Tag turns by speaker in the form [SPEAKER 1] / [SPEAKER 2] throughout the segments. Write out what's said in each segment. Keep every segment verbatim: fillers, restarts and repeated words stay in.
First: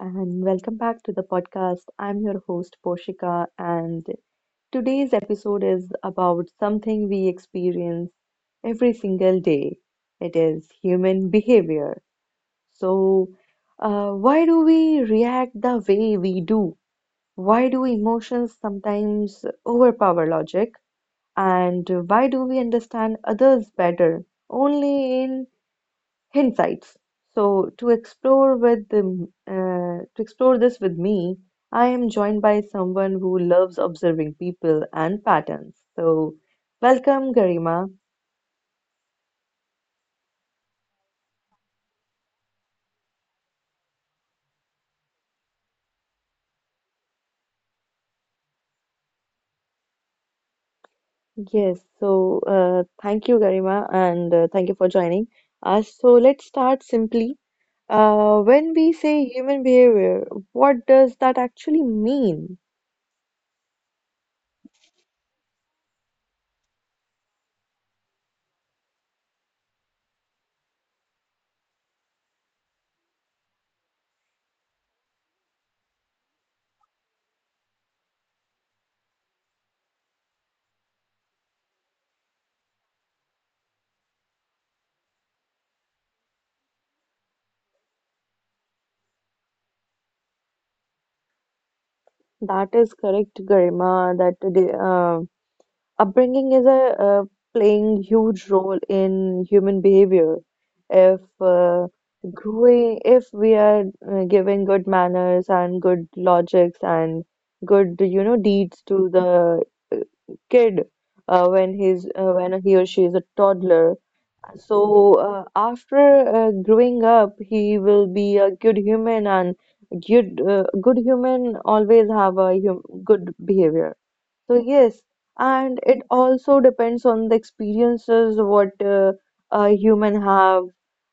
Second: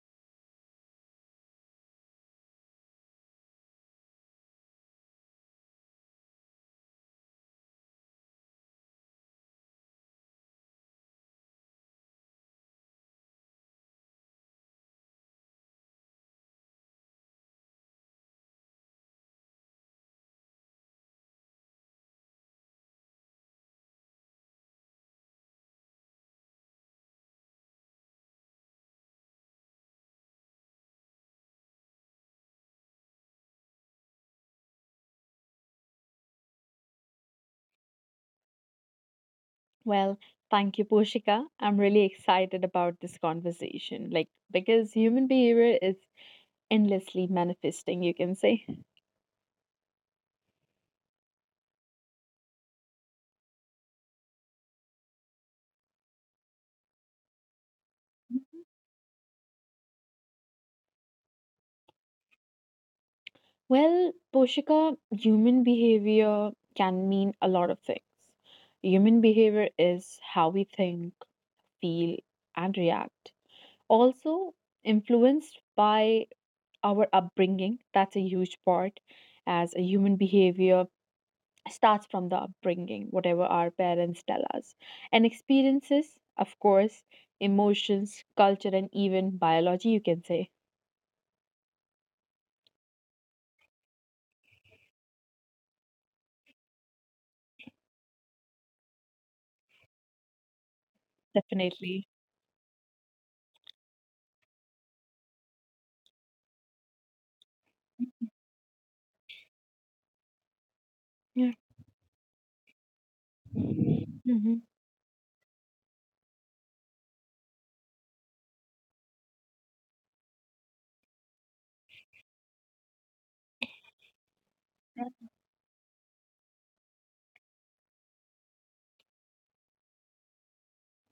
[SPEAKER 1] and welcome back to the podcast. I'm your host, Poshika, and today's episode is about something we experience every single day. It is human behavior. So, uh, why do we react the way we do? Why do emotions sometimes overpower logic? And why do we understand others better only in Insights. So to explore with the, uh, to explore this with me, I am joined by someone who loves observing people and patterns. So welcome, Garima.
[SPEAKER 2] Well, thank you, Poshika. I'm really excited about this conversation, like, because human behavior is endlessly manifesting, you can say.
[SPEAKER 1] Yes. So uh, thank you, Garima, and uh, thank you for joining us. So let's start simply. Uh,
[SPEAKER 2] Mhm.
[SPEAKER 1] when we say human behavior, what does that actually mean?
[SPEAKER 2] Well, Poshika, human behavior can mean a lot of things. Human behavior is how we think, feel, and react. Also, influenced by our upbringing, that's a huge part, as a human behavior starts from the upbringing, whatever our parents tell us. And experiences, of course, emotions, culture, and even biology, you can say.
[SPEAKER 1] That is correct, Garima. That uh, upbringing is a uh, playing huge role in human behavior. If uh,
[SPEAKER 2] Definitely.
[SPEAKER 1] growing, if we are uh, giving good manners and good logics and good, you know, deeds to the uh, kid uh,
[SPEAKER 2] Yeah.
[SPEAKER 1] when he's uh, when he or she is a toddler.
[SPEAKER 2] Hmm.
[SPEAKER 1] So uh, after uh, growing up, he will be a good human, and good uh, good human always have a hum good behavior. So yes, and it also depends on the experiences what uh, a human have,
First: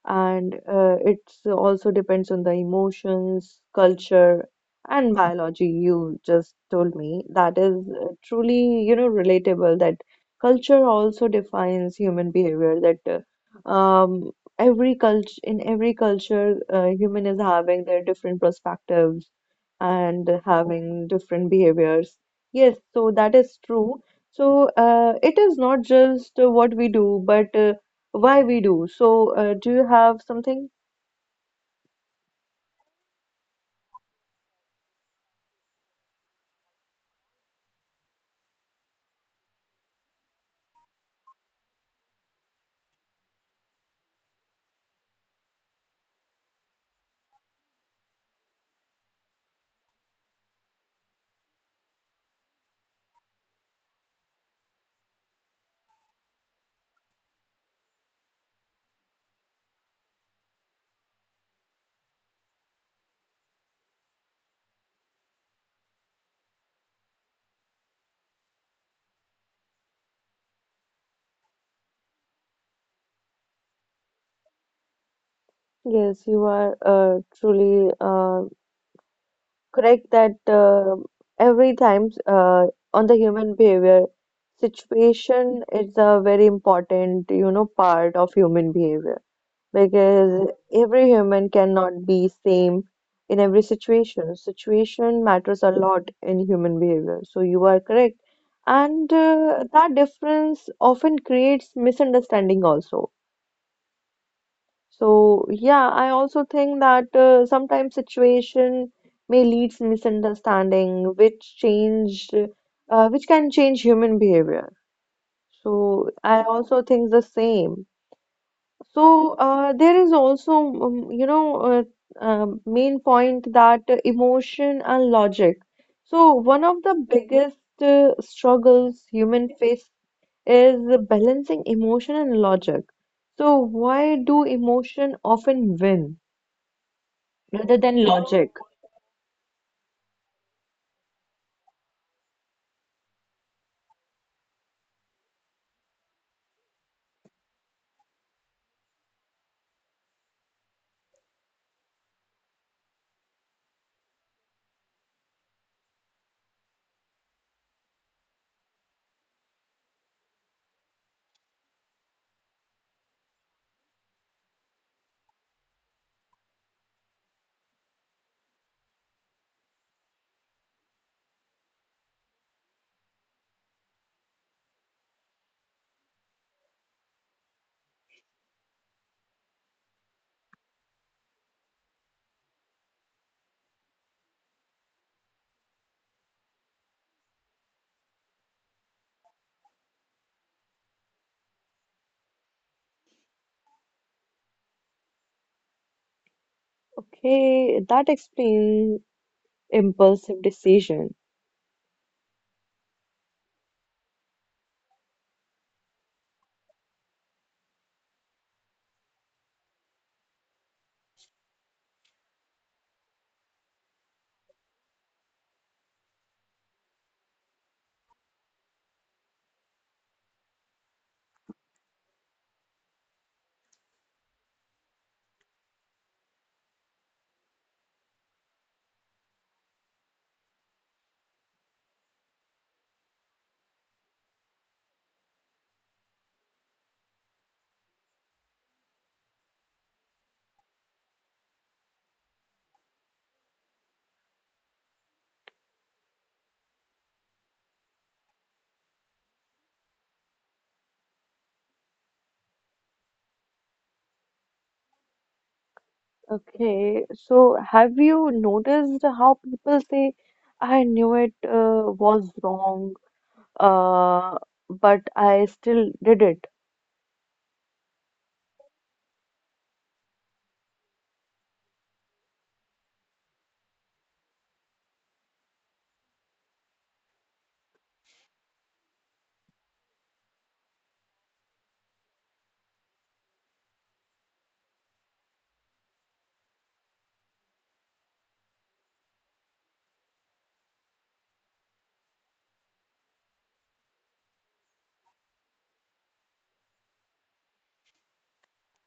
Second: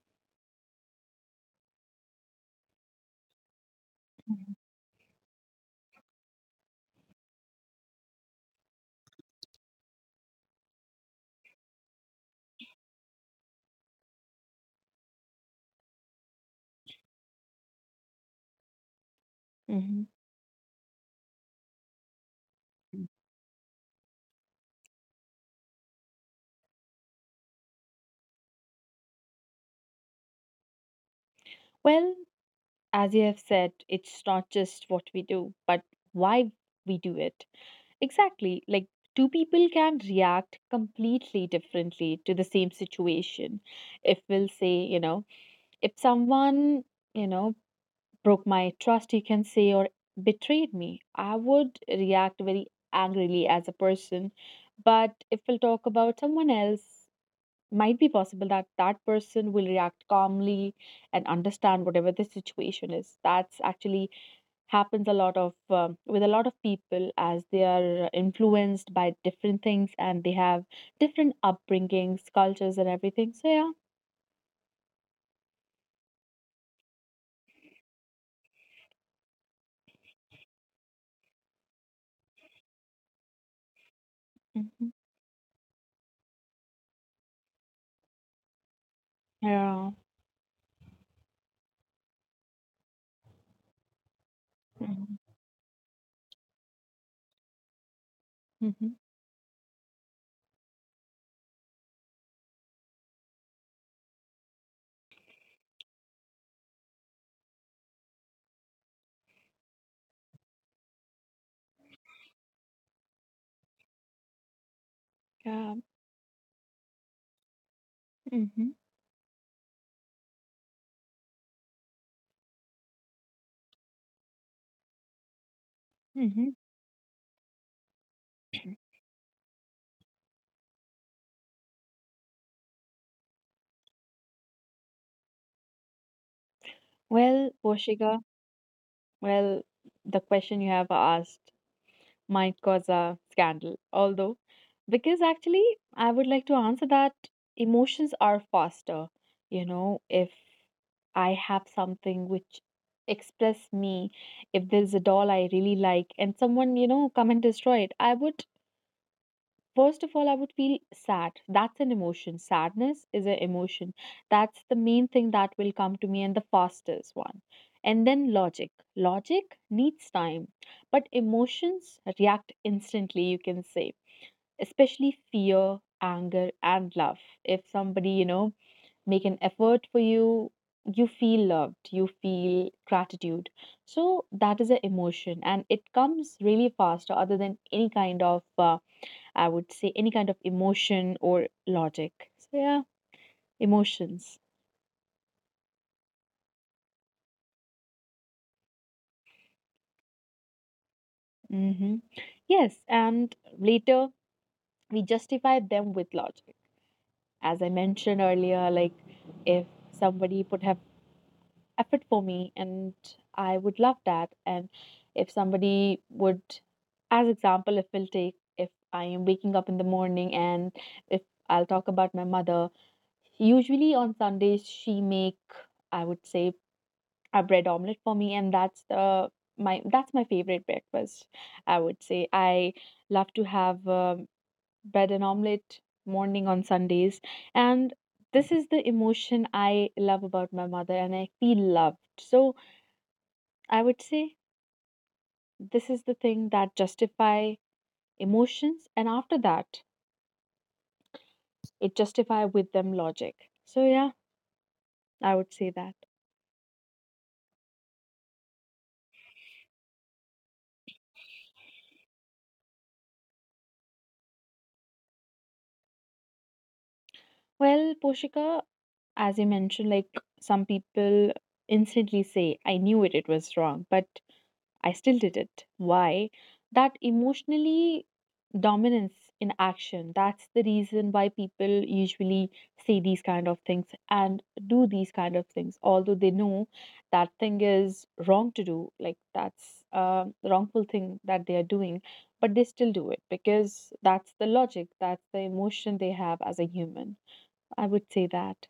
[SPEAKER 1] and uh, it also depends on the emotions, culture, and biology. You just told me that is uh, truly, you know, relatable that culture also defines human behavior. That uh, um, every culture in Every culture, uh, human is having their different perspectives
[SPEAKER 2] Hmm.
[SPEAKER 1] and having different behaviors. Yes, so that is true. So uh, it is not just uh, what we do, but uh, why we do. So uh, do you have something?
[SPEAKER 2] Well, as you have said, it's not just what we do, but why we do it. Exactly. Like, two people can react completely differently to the same situation. If we'll say, you know, if someone, you know, broke my trust, you can say, or betrayed me, I would react very angrily as a person. But if we'll talk about someone else, might be possible that that person will react calmly and understand whatever the situation is. That's actually happens a lot of um, with a lot of people as they are influenced by different things and they have different upbringings, cultures, and everything. So yeah.
[SPEAKER 1] Yes, you are uh, truly uh, correct that uh, every time uh, on the human behavior,
[SPEAKER 2] Hmm.
[SPEAKER 1] situation is a very important, you know, part of human behavior.
[SPEAKER 2] Yeah.
[SPEAKER 1] because every human cannot be same in every situation. Situation matters a lot in human behavior. So you are correct.
[SPEAKER 2] Hmm.
[SPEAKER 1] And uh, that difference often creates misunderstanding also. So yeah, I also think that uh, sometimes situation may lead to misunderstanding, which change, uh, which can change human behavior.
[SPEAKER 2] Yeah.
[SPEAKER 1] So I also think the same. So uh, there is also, um, you know, uh, um main point that emotion and logic. So
[SPEAKER 2] Hmm.
[SPEAKER 1] one of the biggest uh, struggles human face is balancing emotion and logic. So why do emotion often win
[SPEAKER 2] Well,
[SPEAKER 1] rather than
[SPEAKER 2] Poshika,
[SPEAKER 1] logic?
[SPEAKER 2] well, the question you have asked might cause a scandal, although, because actually, I would like to answer that emotions are faster. You know, if I have something which express me, if there's a doll I really like and someone, you know, come and destroy it, I would First of all, I would feel sad. That's an emotion. Sadness is an emotion. That's the main thing that will come to me and the fastest one. And then logic. Logic needs time, but emotions react instantly, you can say, especially fear, anger, and love. If somebody, you know, make an effort for you, you feel loved, you feel gratitude. So that is an emotion and it comes really fast other than any kind of uh, I would say any kind of emotion or logic. So yeah, emotions.
[SPEAKER 1] Okay, that explains impulsive decision.
[SPEAKER 2] Hmm. Yes, and later we justify them with logic. As I mentioned earlier, like if somebody would have effort for me and I would love that. And if somebody would, as example, if we'll take, if I am waking up in the morning and if I'll talk about my mother, usually on Sundays she make, I would say, a bread omelet for me, and that's the my that's my favorite breakfast, I would say. I love to have uh, bread and omelet morning on Sundays, and this is the emotion I love about my mother, and I feel loved. So I would say this is the thing that justify emotions, and after that, it justify with them logic. So yeah, I would say that.
[SPEAKER 1] Okay, so have you noticed how people say, I knew it uh, was wrong? uh, but I still did it.
[SPEAKER 2] Well, Poshika, as you mentioned, like some people instantly say, I knew it, it was wrong, but I still did it. Why? That emotionally dominance in action. That's the reason why people usually say these kind of things and do these kind of things, although they know that thing is wrong to do, like that's a wrongful thing that they are doing, but they still do it because that's the logic, that's the emotion they have as a human. I would say that.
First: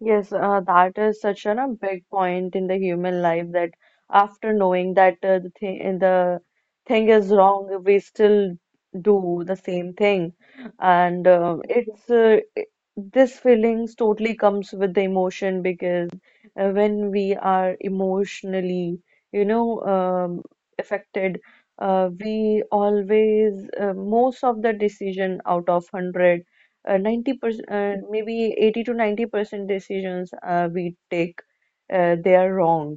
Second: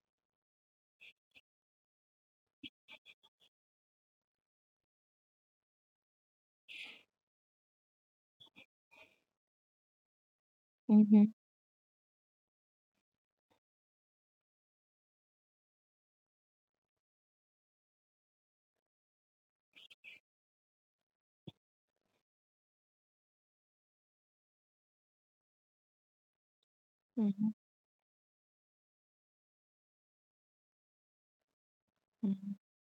[SPEAKER 1] Yes, uh, that is such an, a big point in the human life that after knowing that uh, the thing the thing is wrong, we still do the same thing, and uh, it's uh, it- this feelings totally comes with the emotion, because uh, when we are emotionally, you know, um, affected. Uh, we always uh, Most of the decision out of one hundred, uh,
[SPEAKER 2] Mhm.
[SPEAKER 1] ninety percent, uh, maybe eighty to ninety percent decisions uh, we take, uh, they are
[SPEAKER 2] Mhm.
[SPEAKER 1] wrong.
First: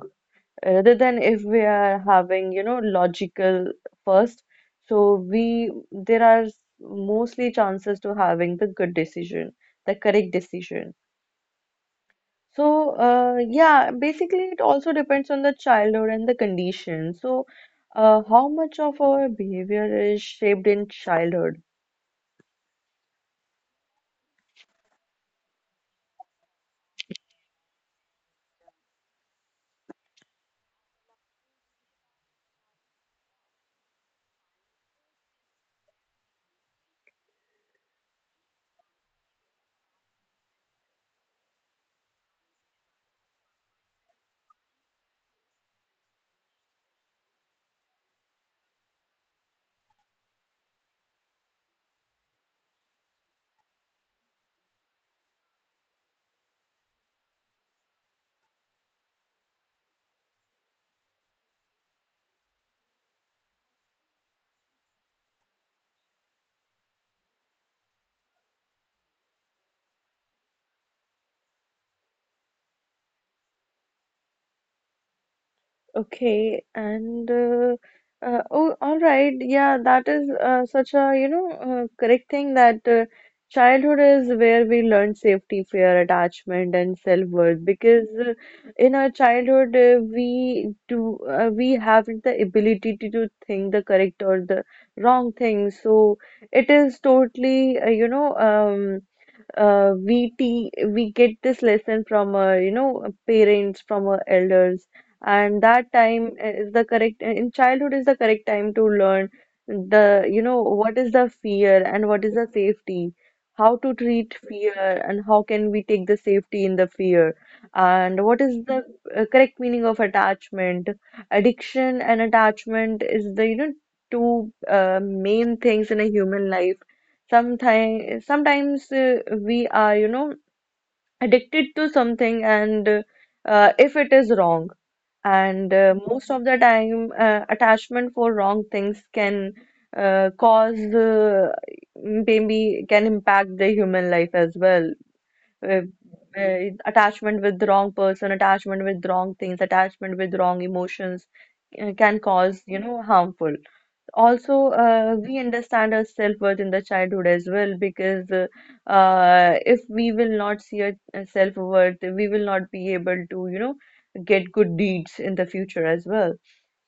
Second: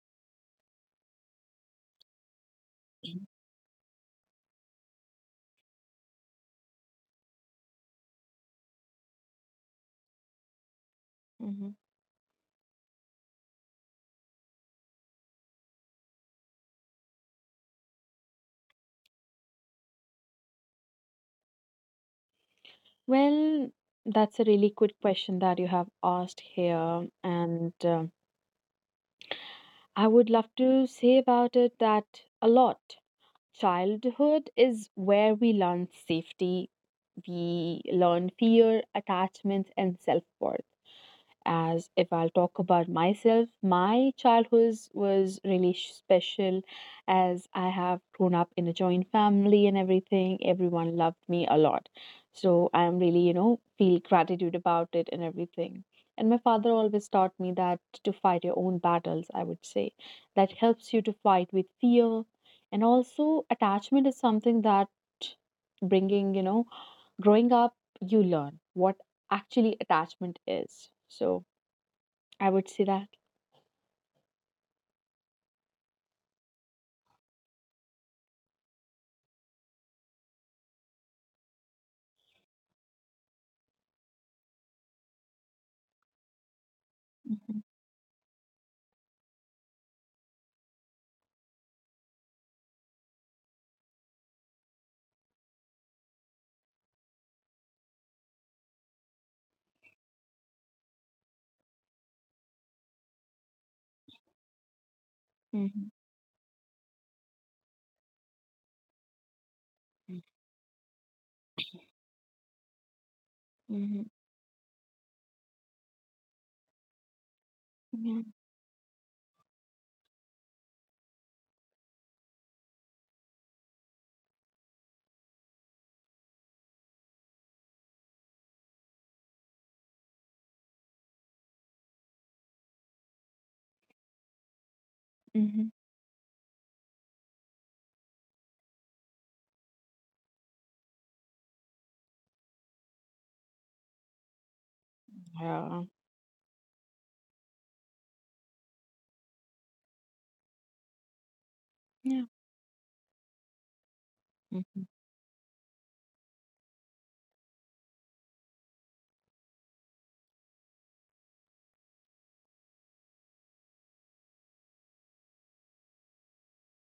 [SPEAKER 1] Rather than if we are having, you know, logical first, so we there are mostly chances to having the good decision, the correct decision.
[SPEAKER 2] Mhm.
[SPEAKER 1] So, uh, yeah, basically it also depends on the childhood and the condition. So, uh, how much of our behavior is shaped in childhood?
[SPEAKER 2] Well, that's a really good question that you have asked here, and uh, I would love to say about it that a lot. Childhood is where we learn safety, we learn fear, attachment, and self worth. As if I'll talk about myself, my childhood was really sh- special, as I have grown up in a joint family and everything. Everyone loved me a lot. So I'm really, you know, feel gratitude about it and everything. And my father always taught me that to fight your own battles, I would say. That helps you to fight with fear. And also, attachment is something that bringing, you know, growing up, you learn what actually attachment is. So, I would say that.
[SPEAKER 1] Okay, and uh, uh, oh, all right. Yeah, that is uh, such a you know uh, correct thing that uh, childhood is where we learn safety, fear, attachment, and self-worth. Because uh, in our childhood, uh, we do uh, we haven't the ability to, do think the correct or the wrong thing. So it is totally uh, you know um uh, we te we get this lesson from our you know parents, from our elders, and that
[SPEAKER 2] Mhm.
[SPEAKER 1] time uh, is the correct uh, in childhood is the correct time to learn the you know what is the fear and what is the safety, how to
[SPEAKER 2] Mhm.
[SPEAKER 1] treat fear and how can we take the safety in the fear, and
[SPEAKER 2] Yeah.
[SPEAKER 1] what is the uh, correct meaning of attachment. Addiction and attachment is the you know two uh, main things in a human life. Sometimes, sometimes uh, we are, you know, addicted to something, and uh, uh, if it is wrong,
[SPEAKER 2] Mhm.
[SPEAKER 1] and uh, most of the time, uh, attachment for wrong things can uh, cause, uh, maybe can impact the human life as well. Uh,
[SPEAKER 2] Yeah.
[SPEAKER 1] uh, Attachment with the wrong person, attachment with wrong things, attachment with wrong emotions uh, can
[SPEAKER 2] Yeah.
[SPEAKER 1] cause, you know, harmful. Also,
[SPEAKER 2] Mhm.
[SPEAKER 1] uh, we understand our self-worth in the childhood as well, because uh, uh, if we will not see our uh, self-worth, we will not be able to you know get good deeds in the future as well.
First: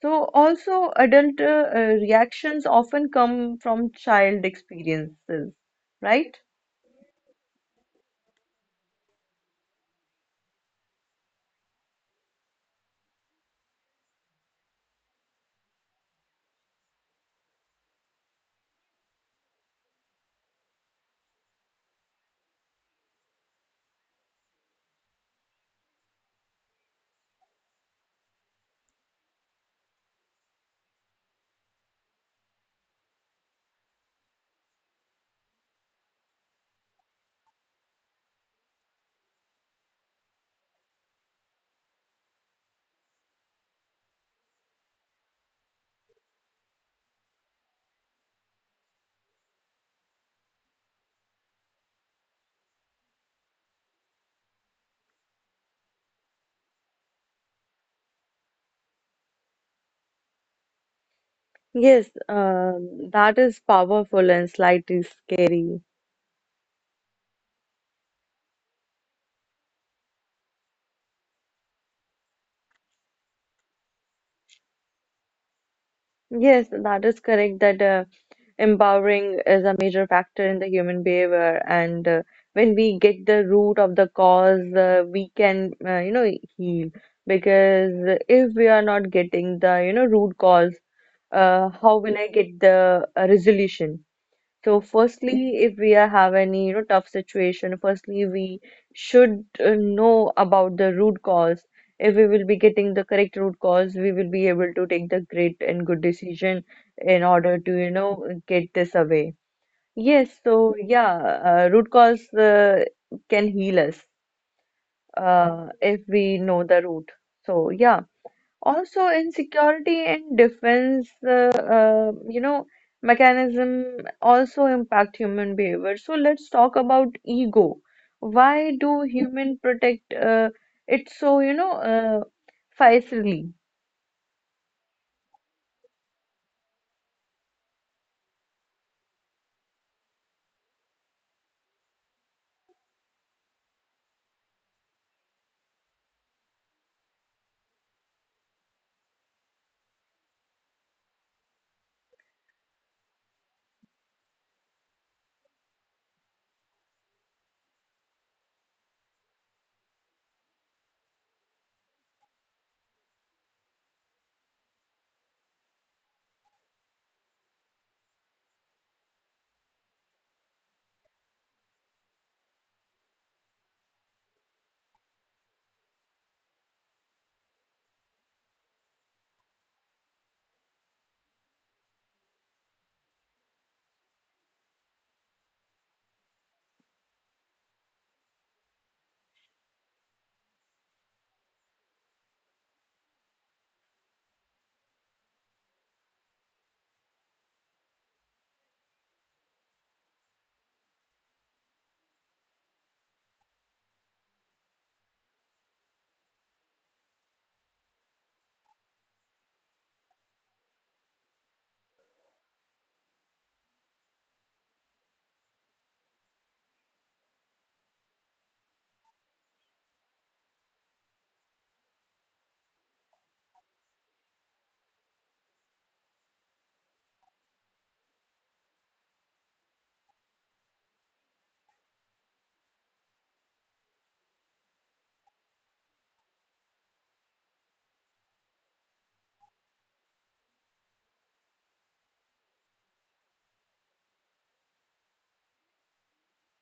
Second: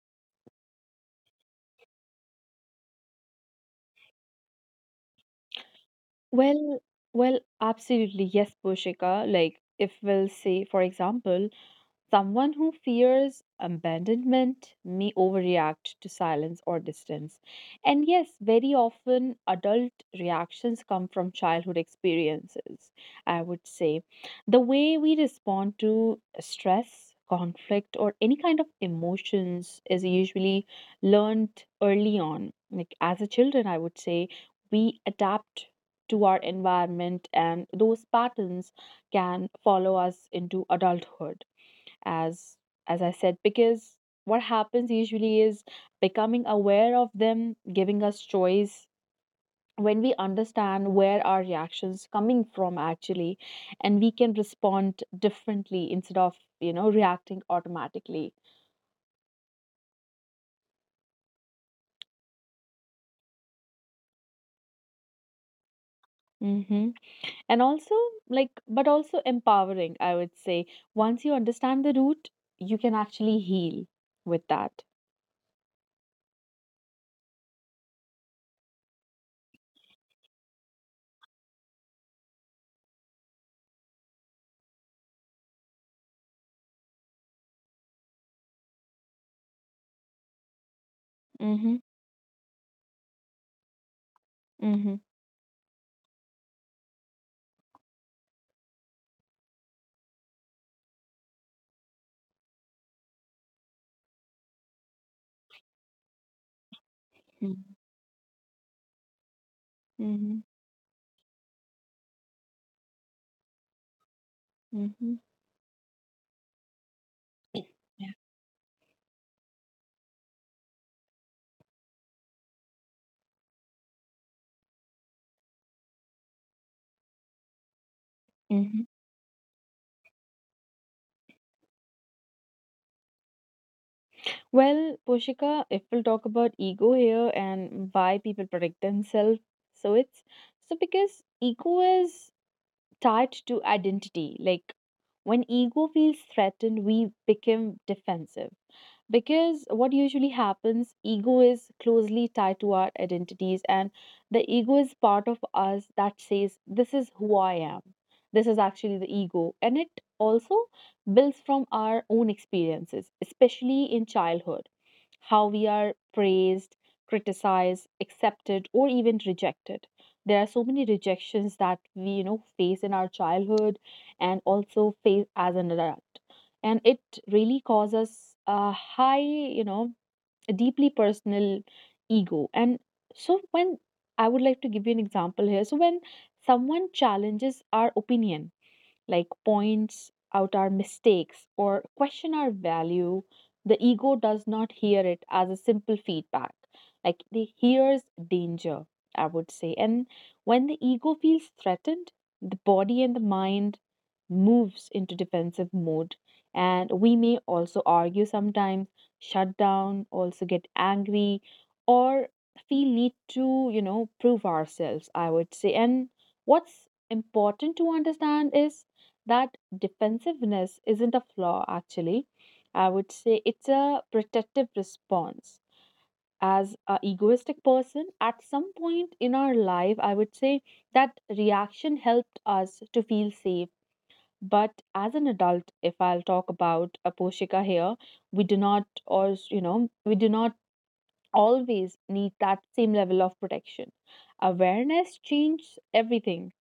[SPEAKER 1] So also adult uh, uh, reactions often come from child experiences, right?
[SPEAKER 2] Well, well, absolutely. Yes, Poshika. Like, if we'll say, for example, someone who fears abandonment may overreact to silence or distance. And yes, very often adult reactions come from childhood experiences, I would say. The way we respond to stress, conflict, or any kind of emotions is usually learned early on. Like as a children, I would say we adapt to our environment, and those patterns can follow us into adulthood, as as I said. Because what happens usually is becoming aware of them giving us choice. When we understand where our reactions coming from actually, and we can respond differently instead of you know reacting automatically.
[SPEAKER 1] Yes, uh, that is powerful and slightly scary.
[SPEAKER 2] Hmm. And also, like, but also empowering, I would say. Once you understand the root, you can actually heal with that.
[SPEAKER 1] Yes, that is correct that uh, empowering is a major factor in the human behavior, and uh, when we get the root of the cause, uh, we can uh, you know heal, because if we are not getting the you know root cause, uh,
[SPEAKER 2] Mm-hmm.
[SPEAKER 1] how will I get the uh, resolution? So
[SPEAKER 2] Mm-hmm.
[SPEAKER 1] firstly, if we are have any, you know, tough situation, firstly we should uh, know about the root cause. If we will be getting the correct root cause, we will be able to take the great and good decision in order to, you know, get this away. Yes,
[SPEAKER 2] Mm-hmm.
[SPEAKER 1] so yeah, uh, root cause uh, can heal us
[SPEAKER 2] Mm-hmm.
[SPEAKER 1] uh, if we know the root. So yeah.
[SPEAKER 2] Yeah.
[SPEAKER 1] Also, in security and defense, uh, uh, you know, mechanism also impact human behavior. So let's talk about ego. Why
[SPEAKER 2] Mm-hmm.
[SPEAKER 1] do human protect uh, it so, you know, uh, facilely?
[SPEAKER 2] Well, Poshika, if we'll talk about ego here and why people protect themselves, so it's so because ego is tied to identity. Like when ego feels threatened, we become defensive. Because what usually happens, ego is closely tied to our identities, and the ego is part of us that says, "This is who I am." This is actually the ego. And it also builds from our own experiences, especially in childhood, how we are praised, criticized, accepted, or even rejected. There are so many rejections that we, you know, face in our childhood and also face as an adult. And it really causes a high, you know, a deeply personal ego. And so when I would like to give you an example here. So when someone challenges our opinion, like points out our mistakes or question our value, the ego does not hear it as a simple feedback. Like it hears danger, I would say. And when the ego feels threatened, the body and the mind moves into defensive mode. And we may also argue sometimes, shut down, also get angry, or feel need to, you know, prove ourselves, I would say. And what's important to understand is that defensiveness isn't a flaw, actually, I would say. It's a protective response. As a egoistic person, at some point in our life, I would say that reaction helped us to feel safe. But as an adult, if I'll talk about a Poshika here, we do not, or, you know we do not always need that same level of protection. Awareness changes everything.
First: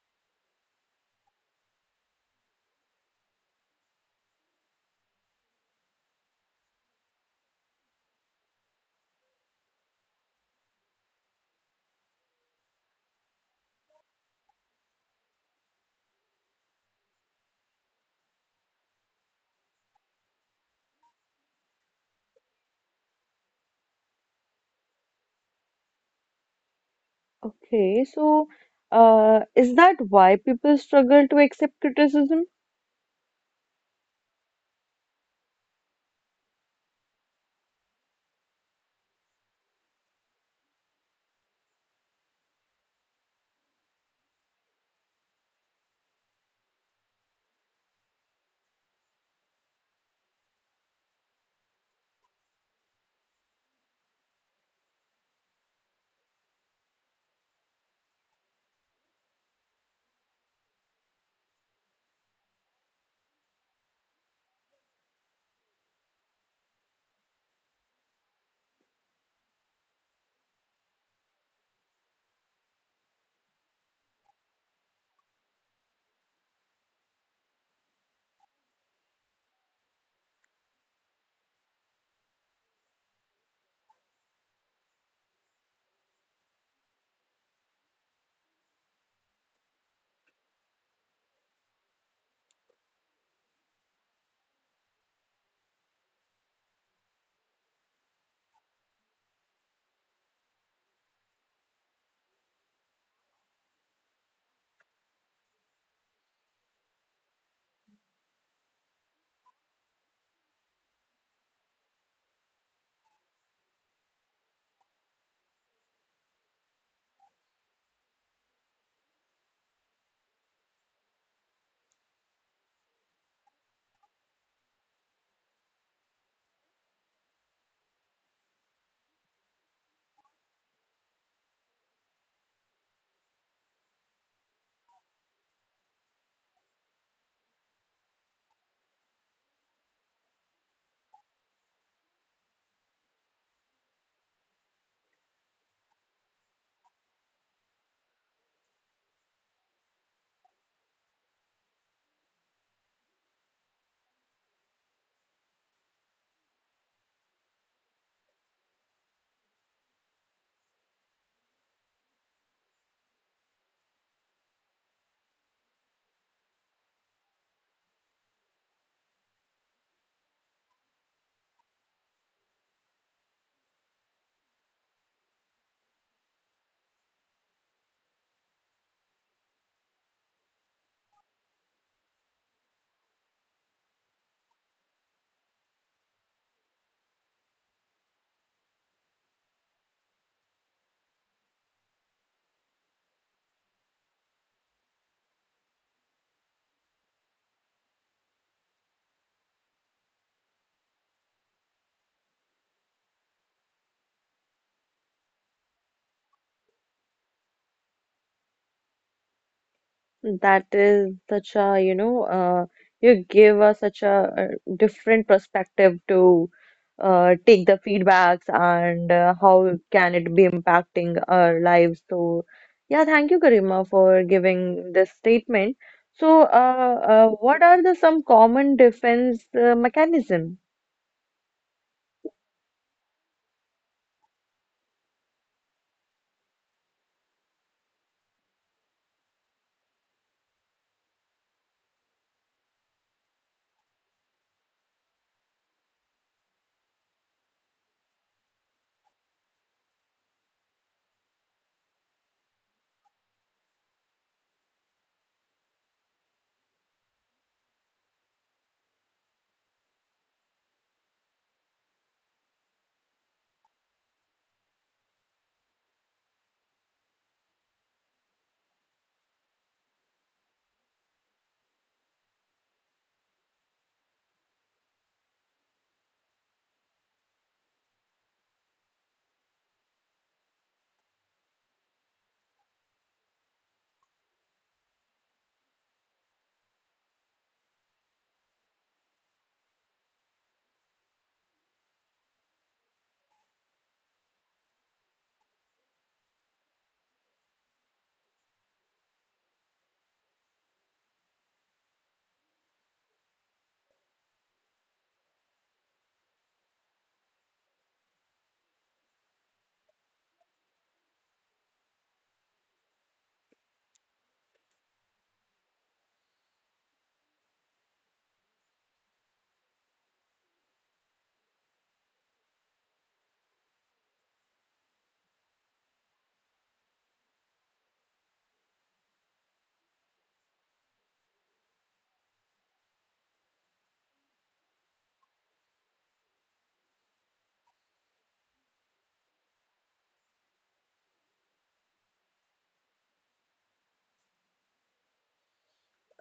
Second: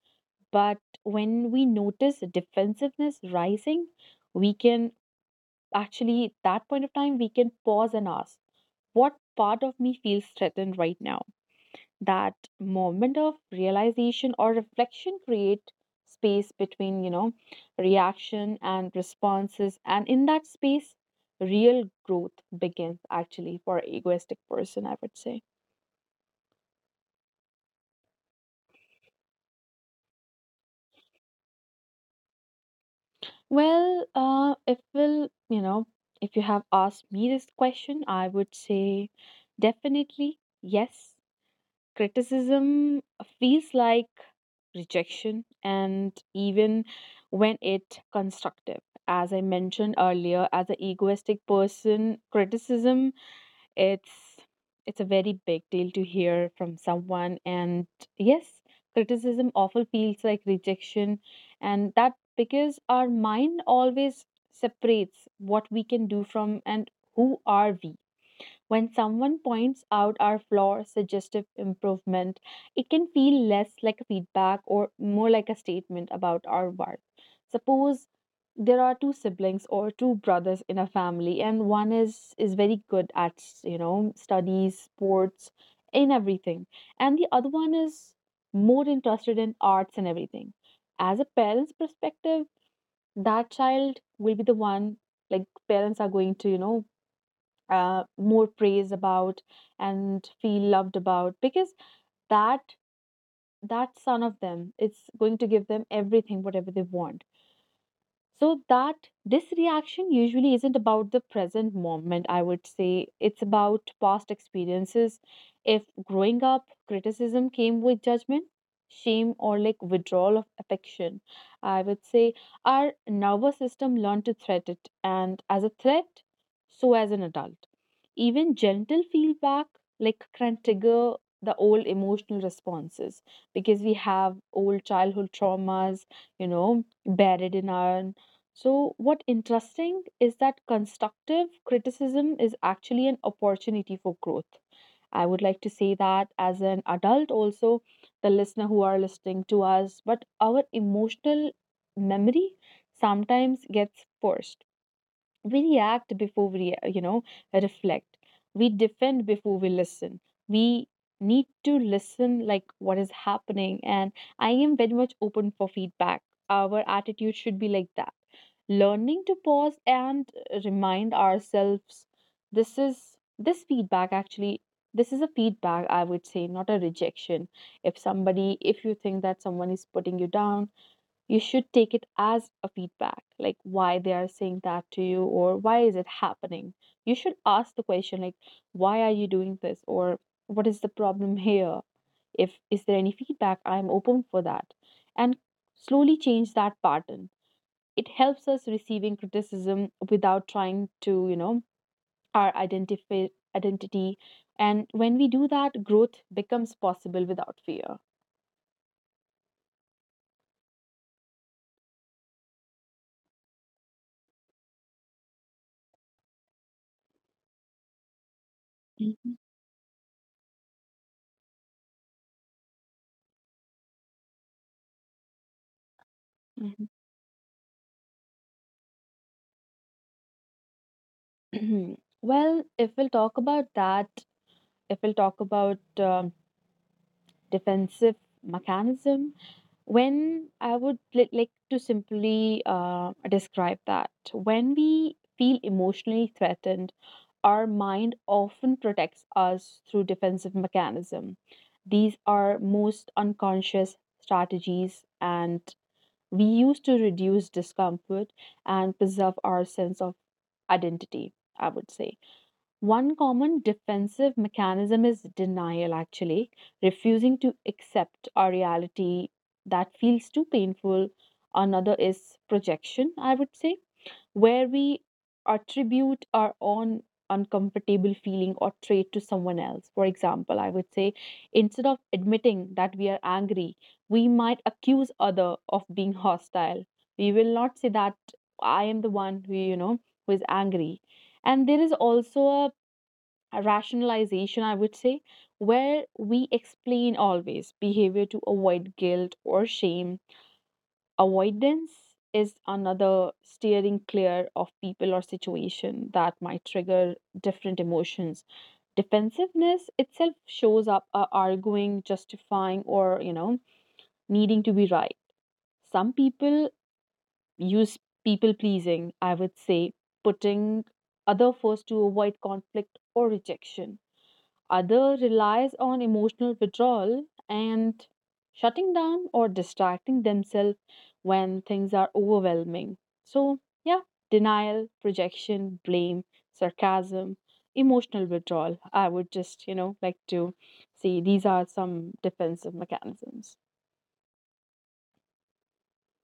[SPEAKER 2] But when we notice defensiveness rising, we can, actually, at that point of time, we can pause and ask, what part of me feels threatened right now? That moment of realization or reflection create space between, you know, reaction and responses. And in that space, real growth begins actually for egoistic person, I would say.
[SPEAKER 1] Okay, so uh, is that why people struggle to accept criticism?
[SPEAKER 2] Well, uh, if will you know, if you have asked me this question, I would say definitely yes. Criticism feels like rejection, and even when it constructive. As I mentioned earlier, as an egoistic person, criticism it's it's a very big deal to hear from someone. And yes, criticism often feels like rejection, and that because our mind always separates what we can do from and who are we. When someone points out our flaw, suggestive improvement, it can feel less like a feedback or more like a statement about our worth. Suppose there are two siblings or two brothers in a family, and one is is very good at you know studies, sports, in everything, and the other one is more interested in arts and everything. As a parent's perspective, that child will be the one, like, parents are going to, you know uh, more praise about and feel loved about. Because that that son of them it's going to give them everything whatever they want. So that this reaction usually isn't about the present moment, I would say. It's about past experiences. If growing up, criticism came with judgment, shame, or like withdrawal of affection, I would say our nervous system learned to threat it, and as a threat, so as an adult. Even gentle feedback, like can trigger the old emotional responses because we have old childhood traumas, you know, buried in our. So, what interesting is that constructive criticism is actually an opportunity for growth. I would like to say that as an adult, also the listener who are listening to us, but our emotional memory sometimes gets forced. We react before we rea- you know reflect. We defend before we listen. We need to listen like what is happening, and I am very much open for feedback. Our attitude should be like that, learning to pause and uh, remind ourselves, this is this feedback actually, this is a feedback I would say, not a rejection. If somebody, if you think that someone is putting you down, you should take it as a feedback, like why they are saying that to you or why is it happening. You should ask the question, like why are you doing this, or what is the problem here? If is there any feedback, I am open for that, and slowly change that pattern. It helps us receiving criticism without trying to you know our identify identity, and when we do that, growth becomes possible without fear.
[SPEAKER 1] That is such a, you know, uh, you give us such a, uh different perspective to uh, take the feedbacks, and uh,
[SPEAKER 2] Mhm,
[SPEAKER 1] how can it be impacting our lives. So, yeah, thank you, Karima, for giving this statement. So, uh, uh, what are the some common defense uh, mechanism?
[SPEAKER 2] mhm. Well, if we'll talk about that, if we'll talk about um, defensive mechanism, when I would li- like to simply uh, describe that when we feel emotionally threatened, our mind often protects us through defensive mechanism. These are most unconscious strategies, and we use to reduce discomfort and preserve our sense of identity. I would say one common defensive mechanism is denial, actually, refusing to accept a reality that feels too painful. Another is projection, I would say, where we attribute our own uncomfortable feeling or trait to someone else. For example, I would say instead of admitting that we are angry, we might accuse other of being hostile. We will not say that I am the one who, you know, who is angry. And there is also a a rationalization, I would say, where we explain always behavior to avoid guilt or shame. Avoidance is another, steering clear of people or situation that might trigger different emotions. Defensiveness itself shows up uh, arguing, justifying, or you know, needing to be right. Some people use people pleasing, I would say, putting other first to avoid conflict or rejection. Other relies on emotional withdrawal and shutting down or distracting themselves when things are overwhelming. So, yeah, denial, projection, blame, sarcasm, emotional withdrawal. I would just, you know, like to see these are some defensive mechanisms.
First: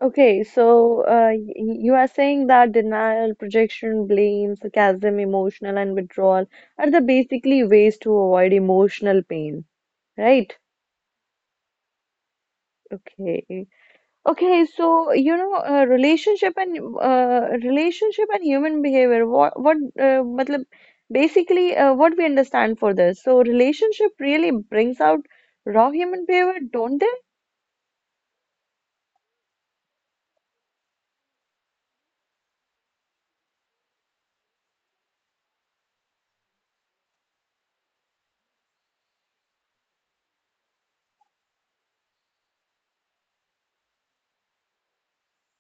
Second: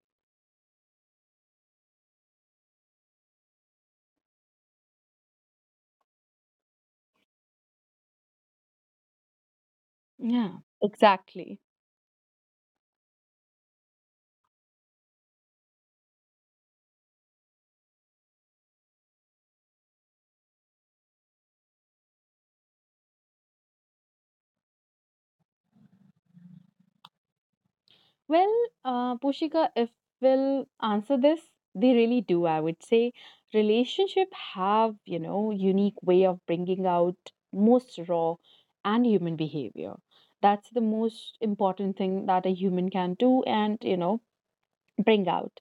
[SPEAKER 1] Okay, so uh, y- you are saying that denial, projection, blame, sarcasm, emotional, and withdrawal are the basically ways to avoid emotional pain,
[SPEAKER 2] Yeah.
[SPEAKER 1] right?
[SPEAKER 2] Exactly.
[SPEAKER 1] Okay. Okay, so you know, uh, relationship and uh, relationship and human behavior. What what uh, matlab, basically uh, what we understand for this. So relationship really brings out raw human behavior, don't they?
[SPEAKER 2] Well, uh, Pushika, if we'll answer this, they really do. I would say relationship have, you know, unique way of bringing out most raw and human behavior. That's the most important thing that a human can do, and you know, bring out.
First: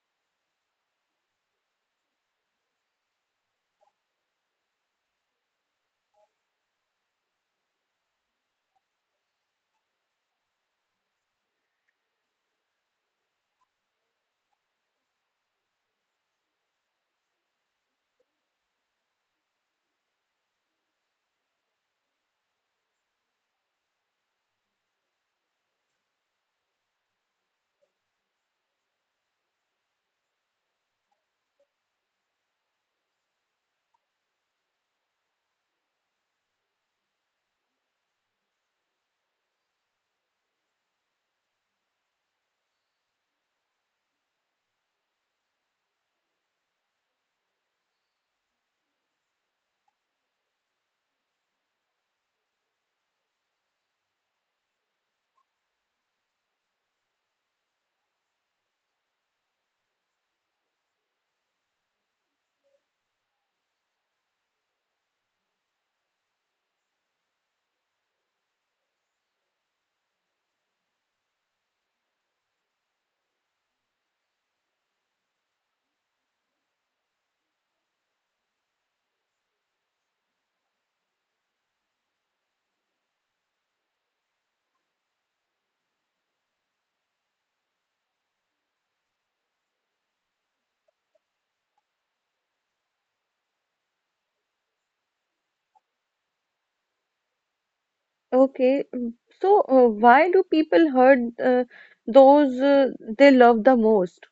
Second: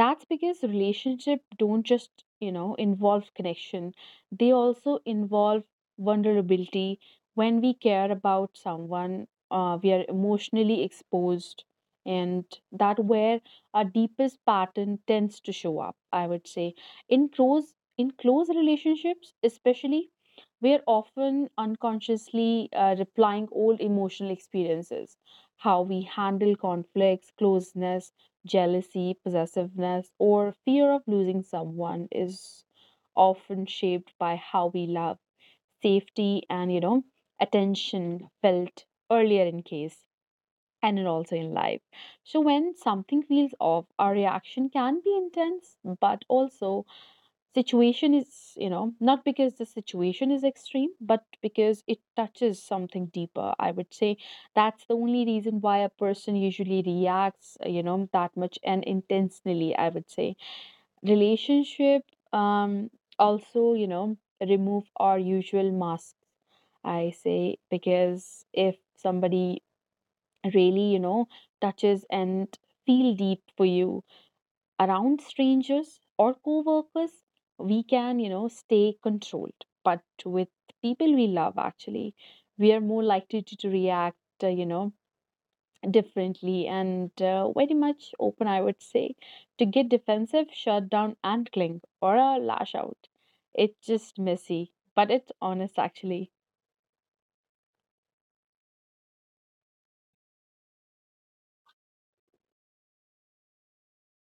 [SPEAKER 2] That's because relationship don't just, you know, involve connection, they also involve vulnerability. When we care about someone, uh, we are emotionally exposed, and that where our deepest pattern tends to show up, I would say. In close, in close relationships especially, we are often unconsciously uh, replying old emotional experiences. How we handle conflicts, closeness, jealousy, possessiveness, or fear of losing someone is often shaped by how we love, safety, and, you know, attention felt earlier in case and then also in life. So when something feels off, our reaction can be intense, but also situation is, you know, not because the situation is extreme, but because it touches something deeper. I would say that's the only reason why a person usually reacts, uh, you know, that much and intentionally, I would say. Relationship um also, you know, remove our usual masks. I say because if somebody really, you know, touches and feel deep for you. Around strangers or co-workers, we can, you know, stay controlled, but with people we love, actually, we are more likely to, to react uh, you know differently, and uh, very much open, I would say, to get defensive, shut down, and cling or a lash out. It's just messy, but it's honest, actually.
[SPEAKER 1] Okay, mm, so uh, why do people hurt uh, those uh, they love the most?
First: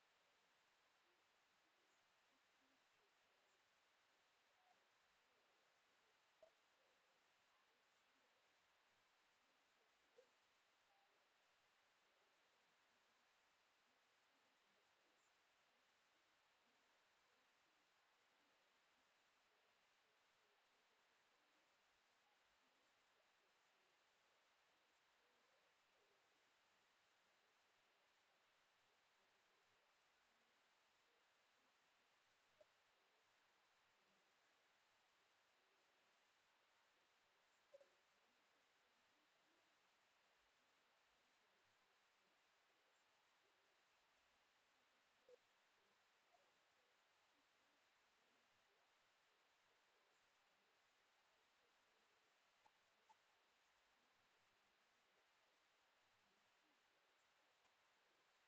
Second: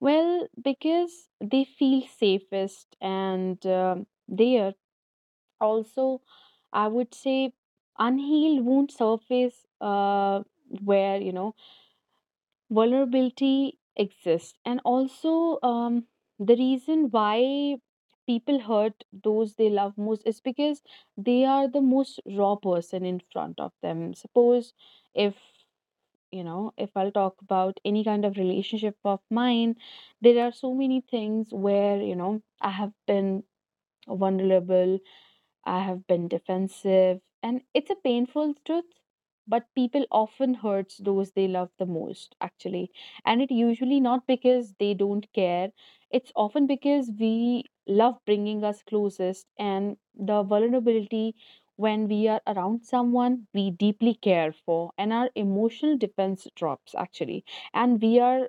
[SPEAKER 2] Well, because they feel safest, and um they are also, I would say, unhealed wound surface, uh, where, you know, vulnerability exists. And also, um, the reason why people hurt those they love most is because they are the most raw person in front of them. Suppose if, you know, if I'll talk about any kind of relationship of mine, there are so many things where, you know, I have been vulnerable, I have been defensive, and it's a painful truth. But people often hurts those they love the most, actually. And it usually not because they don't care. It's often because we love bringing us closest and the vulnerability. When we are around someone we deeply care for and our emotional defense drops, actually, and we are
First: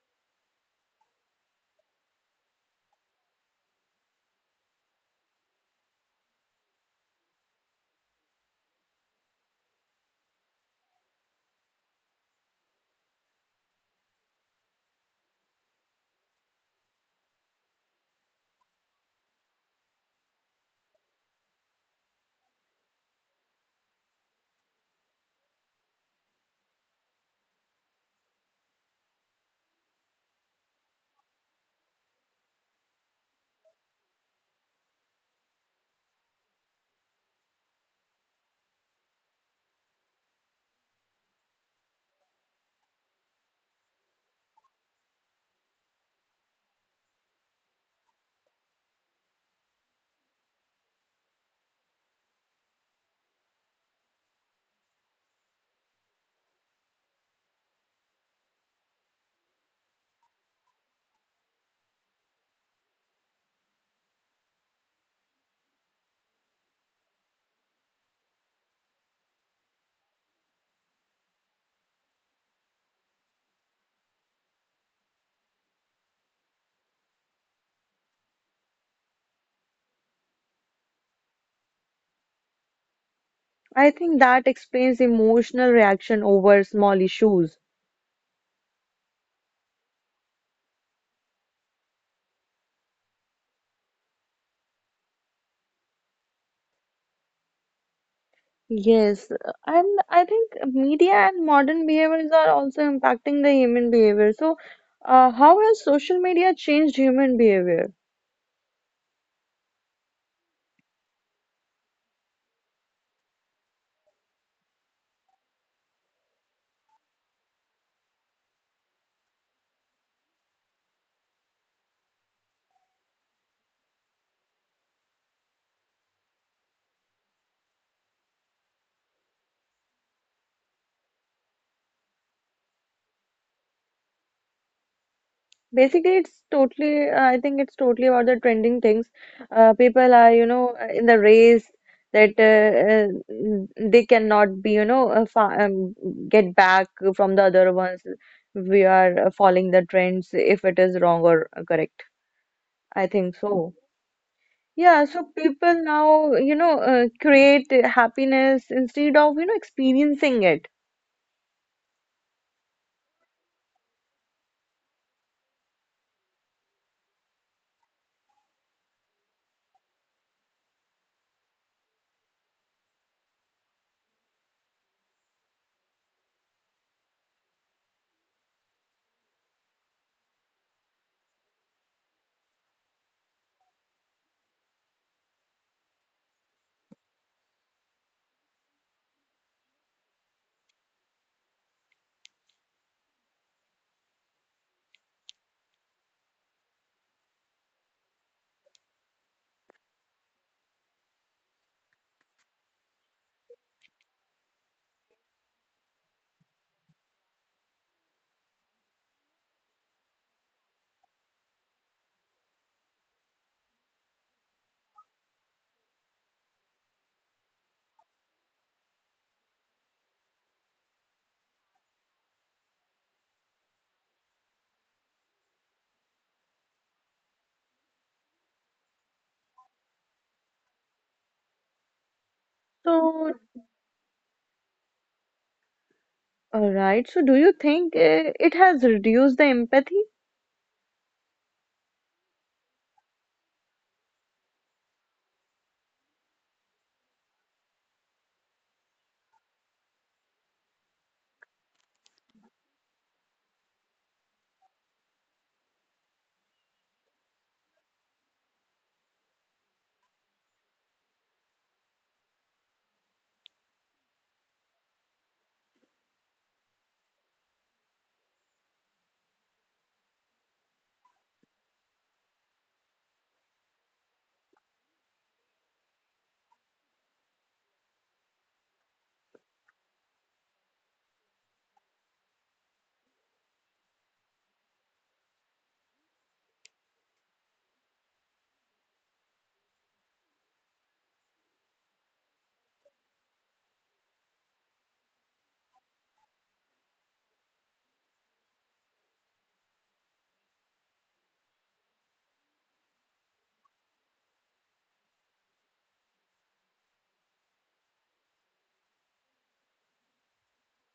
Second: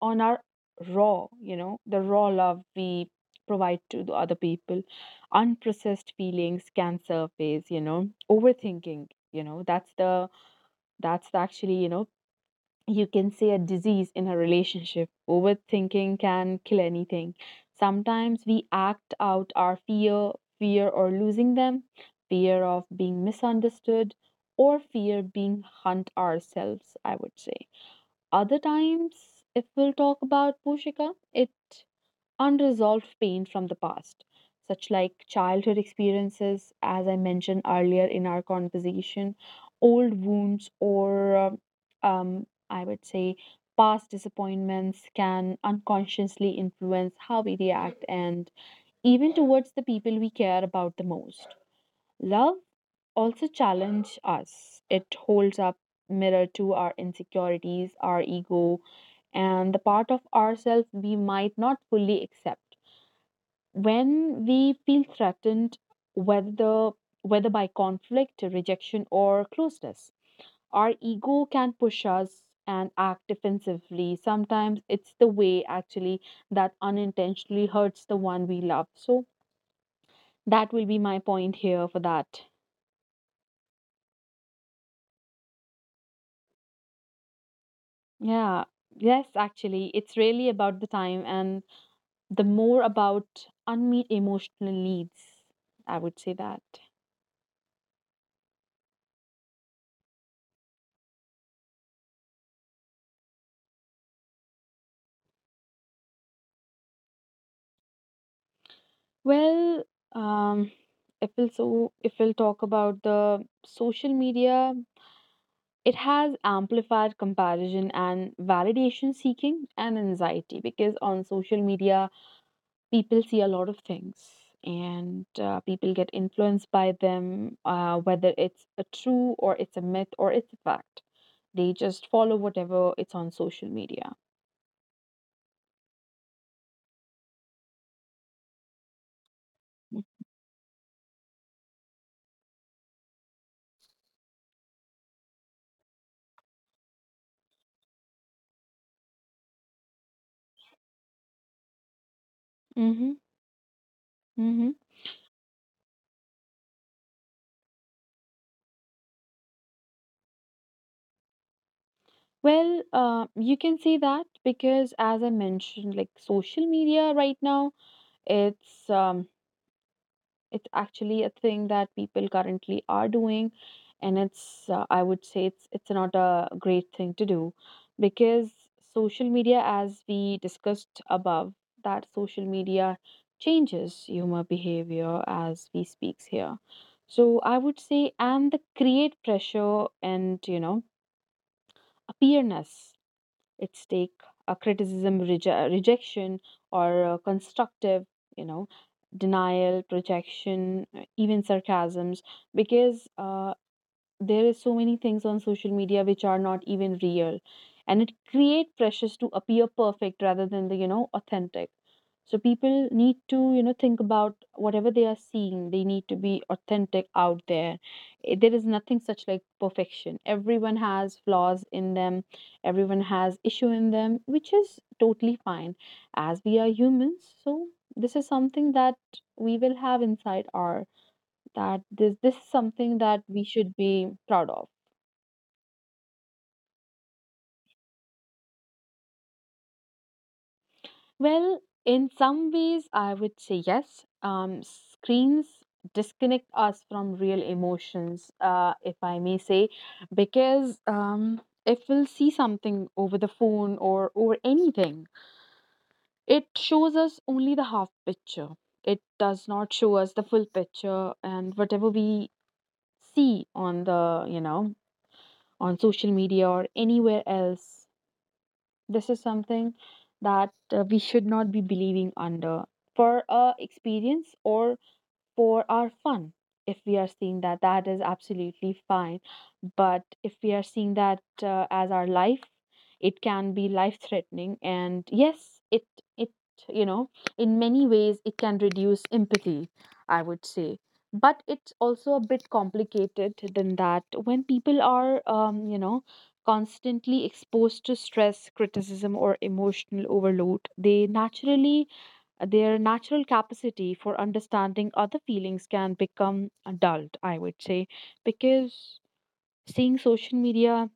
[SPEAKER 2] on our raw, you know, the raw love we provide to the other people. Unprocessed feelings can surface, you know, overthinking, you know, that's the, that's the actually, you know, you can say a disease in a relationship. Overthinking can kill anything. Sometimes we act out our fear, fear or losing them, fear of being misunderstood, or fear being hunt ourselves, I would say. Other times, if we'll talk about Pushika, it unresolved pain from the past, such like childhood experiences, as I mentioned earlier in our conversation, old wounds, or um, um, I would say past disappointments can unconsciously influence how we react and even towards the people we care about the most. Love also challenge us. It holds up mirror to our insecurities, our ego, and the part of ourselves we might not fully accept. When we feel threatened, whether whether by conflict, rejection, or closeness, our ego can push us and act defensively. Sometimes it's the way, actually, that unintentionally hurts the one we love. So that will be my point here for that.
[SPEAKER 1] I think that explains emotional reaction over small issues.
[SPEAKER 2] Yeah. Yes, actually, it's really about the time and the more about unmet emotional needs. I would say that.
[SPEAKER 1] Yes, uh, and I think media and modern behaviors are also impacting the human behavior. So, uh, how has social media changed human behavior?
[SPEAKER 2] Well, um, if we'll so if we'll talk about the social media, it has amplified comparison and validation seeking and anxiety, because on social media people see a lot of things, and uh, people get influenced by them, uh, whether it's a true or it's a myth or it's a fact. They just follow whatever it's on social media.
[SPEAKER 1] Basically, it's totally, uh, I think it's totally about the trending things. Uh, people are, you know, uh, in the race that uh, uh, they cannot be, you know, uh, fa um, get back from the other ones. We are uh, following the trends if it is wrong or uh, correct. I
[SPEAKER 2] Mm-hmm.
[SPEAKER 1] think so.
[SPEAKER 2] Mm-hmm.
[SPEAKER 1] Yeah, so people now, you know, uh, create happiness instead of, you know, experiencing it.
[SPEAKER 2] Well, uh, you can say that, because as I mentioned, like social media right now, it's um, it's actually a thing that people currently are doing, and it's uh, I would say it's it's not a great thing to do because social media, as we discussed above, that social media changes humor behavior as we speaks here. So I would say, and the create pressure and, you know, appearance at stake, a criticism, reje- rejection, or uh, constructive, you know, denial, projection, uh, even sarcasms, because, uh, there is so many things on social media which are not even real, and it create pressures to appear perfect rather than the, you know, authentic. So people need to, you know, think about whatever they are seeing, they need to be authentic out there. Eh, there is nothing such like perfection. Everyone has flaws in them, everyone has issue in them, which is totally fine, as we are humans. So this is something that we will have inside our, that this this is something that
[SPEAKER 1] So,
[SPEAKER 2] we should be proud of.
[SPEAKER 1] all right. So, do you think uh, it has reduced the empathy?
[SPEAKER 2] Well, in some ways, I would say yes. Um, screens disconnect us from real emotions, uh, if I may say, because, um, if we'll see something over the phone or over anything, it shows us only the half picture. It does not show us the full picture, and whatever we see on the, you know, on social media or anywhere else, this is something that, uh, we should not be believing under, for a experience or for our fun. If we are seeing that, that is absolutely fine. But if we are seeing that uh, as our life, it can be life threatening. And yes, it, it, you know, in many ways, it can reduce empathy, I would say. But it's also a bit complicated than that. When people are, um, you know, constantly exposed to stress, criticism, or emotional overload, they naturally, their natural capacity for understanding other feelings can become dulled, I would say, because seeing social media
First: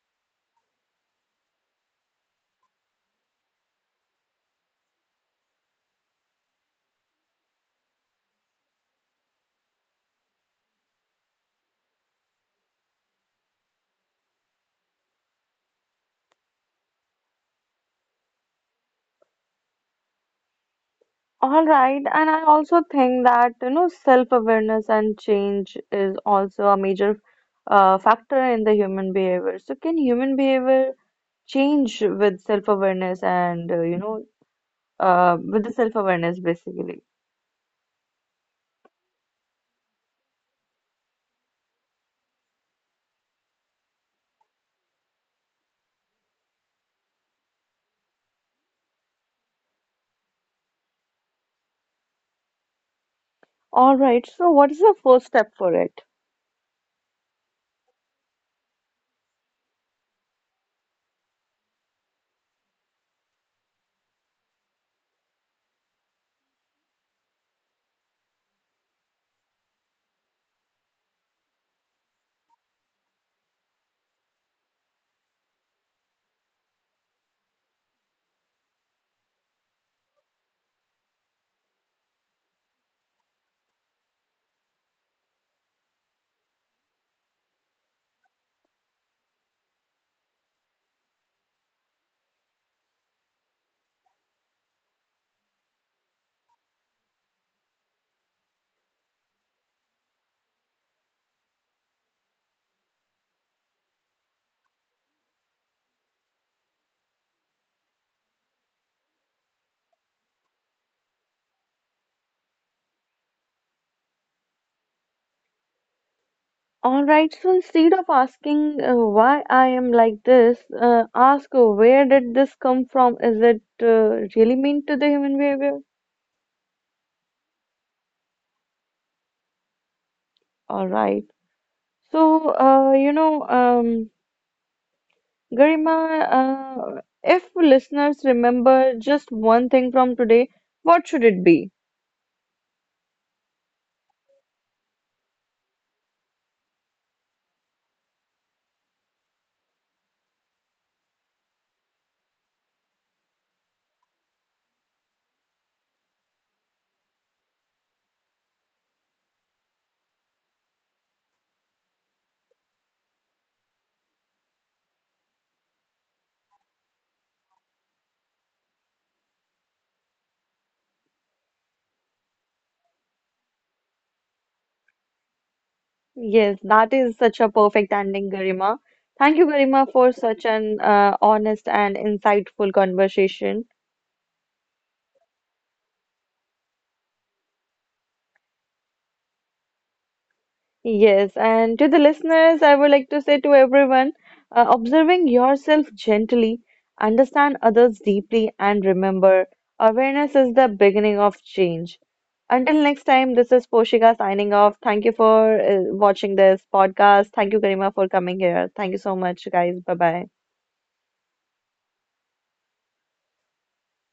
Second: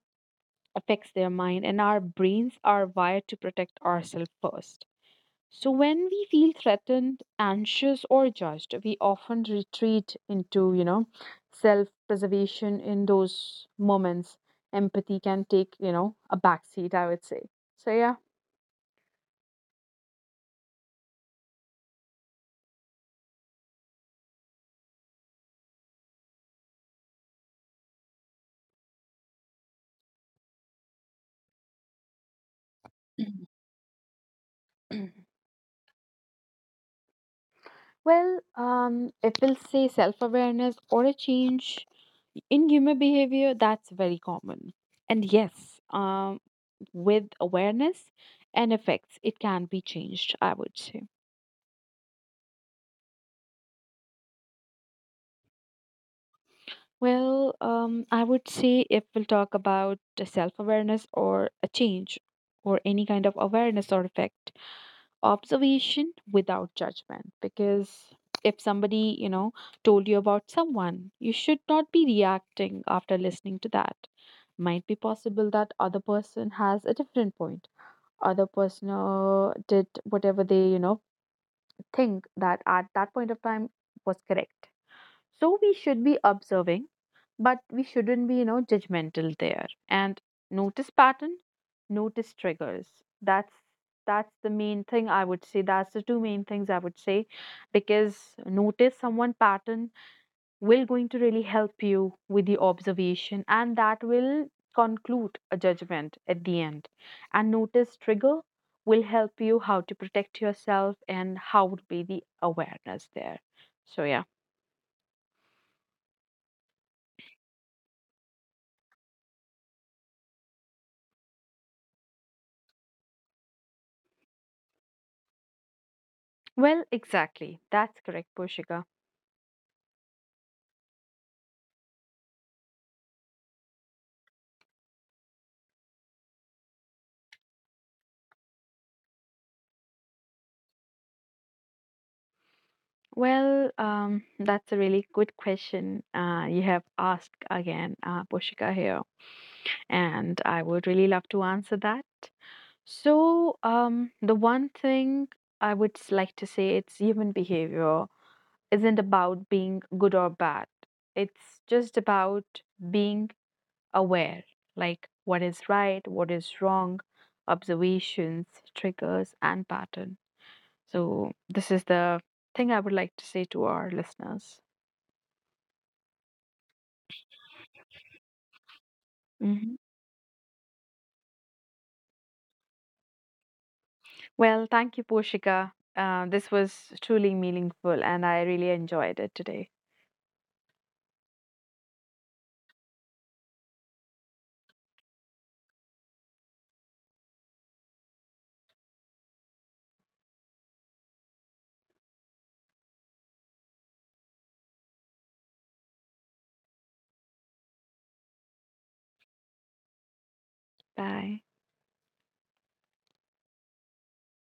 [SPEAKER 2] affects their mind, and our brains are wired to protect ourselves first. So when we feel threatened, anxious, or judged, we often retreat into, you know, self preservation. In those moments, empathy can take, you know, a backseat, I would say. So, yeah.
[SPEAKER 1] All right, and I also think that you know self-awareness and change is also a major uh, factor in the human behavior. So can human behavior change with self-awareness and uh, you know uh, with the self-awareness basically?
[SPEAKER 2] Well, um, it will say self awareness or a change in human behavior. That's very common. And yes, um, with awareness and effects, it can be changed, I would say.
[SPEAKER 1] All right, so what is the first step for it?
[SPEAKER 2] Well, um, I would say if we'll talk about self awareness or a change or any kind of awareness or effect, observation without judgment, because if somebody, you know, told you about someone, you should not be reacting after listening to that. Might be possible that other person has a different point, other person uh, did whatever they, you know, think that at that point of time was correct. So we should be observing, but we shouldn't be, you know, judgmental there, and notice pattern, notice triggers. That's that's the main thing I would say, that's the two main things I would say, because notice someone pattern will going to really help you with the observation, and that will conclude a judgment at the end. And notice trigger will help you how to protect yourself and how would be the awareness there. So yeah.
[SPEAKER 1] All right, so instead of asking uh, why I am like this, uh, ask uh, where did this come from? Is it uh, really mean to the human behavior?
[SPEAKER 2] Well, exactly, that's correct, Pushika.
[SPEAKER 1] All right. So, uh, you know, um, Garima, uh, if listeners remember just one thing from today, what should it be?
[SPEAKER 2] Well, um, that's a really good question uh, you have asked again, uh, Pushika here, and I would really love to answer that. So, um, the one thing I would s- like to say, it's human behavior isn't about being good or bad. It's just about being aware, like what is right, what is wrong, observations, triggers, and pattern. So this is the thing I would like to say to our listeners.
[SPEAKER 1] Yes, that is such a perfect ending, Garima. Thank you,
[SPEAKER 2] Hmm.
[SPEAKER 1] Garima, for such an uh, honest and insightful conversation.
[SPEAKER 2] Well, thank you, Poshika. Uh, this was truly meaningful, and I really enjoyed it today.
[SPEAKER 1] Yes, and to the listeners, I would like to say to everyone, uh, observing yourself gently, understand others deeply, and remember, awareness is the beginning of change. Until next time, this is Poshika signing off. Thank you for uh, watching this podcast. Thank you, Karima, for coming here. Thank you so much, guys. Bye bye.
[SPEAKER 2] Bye.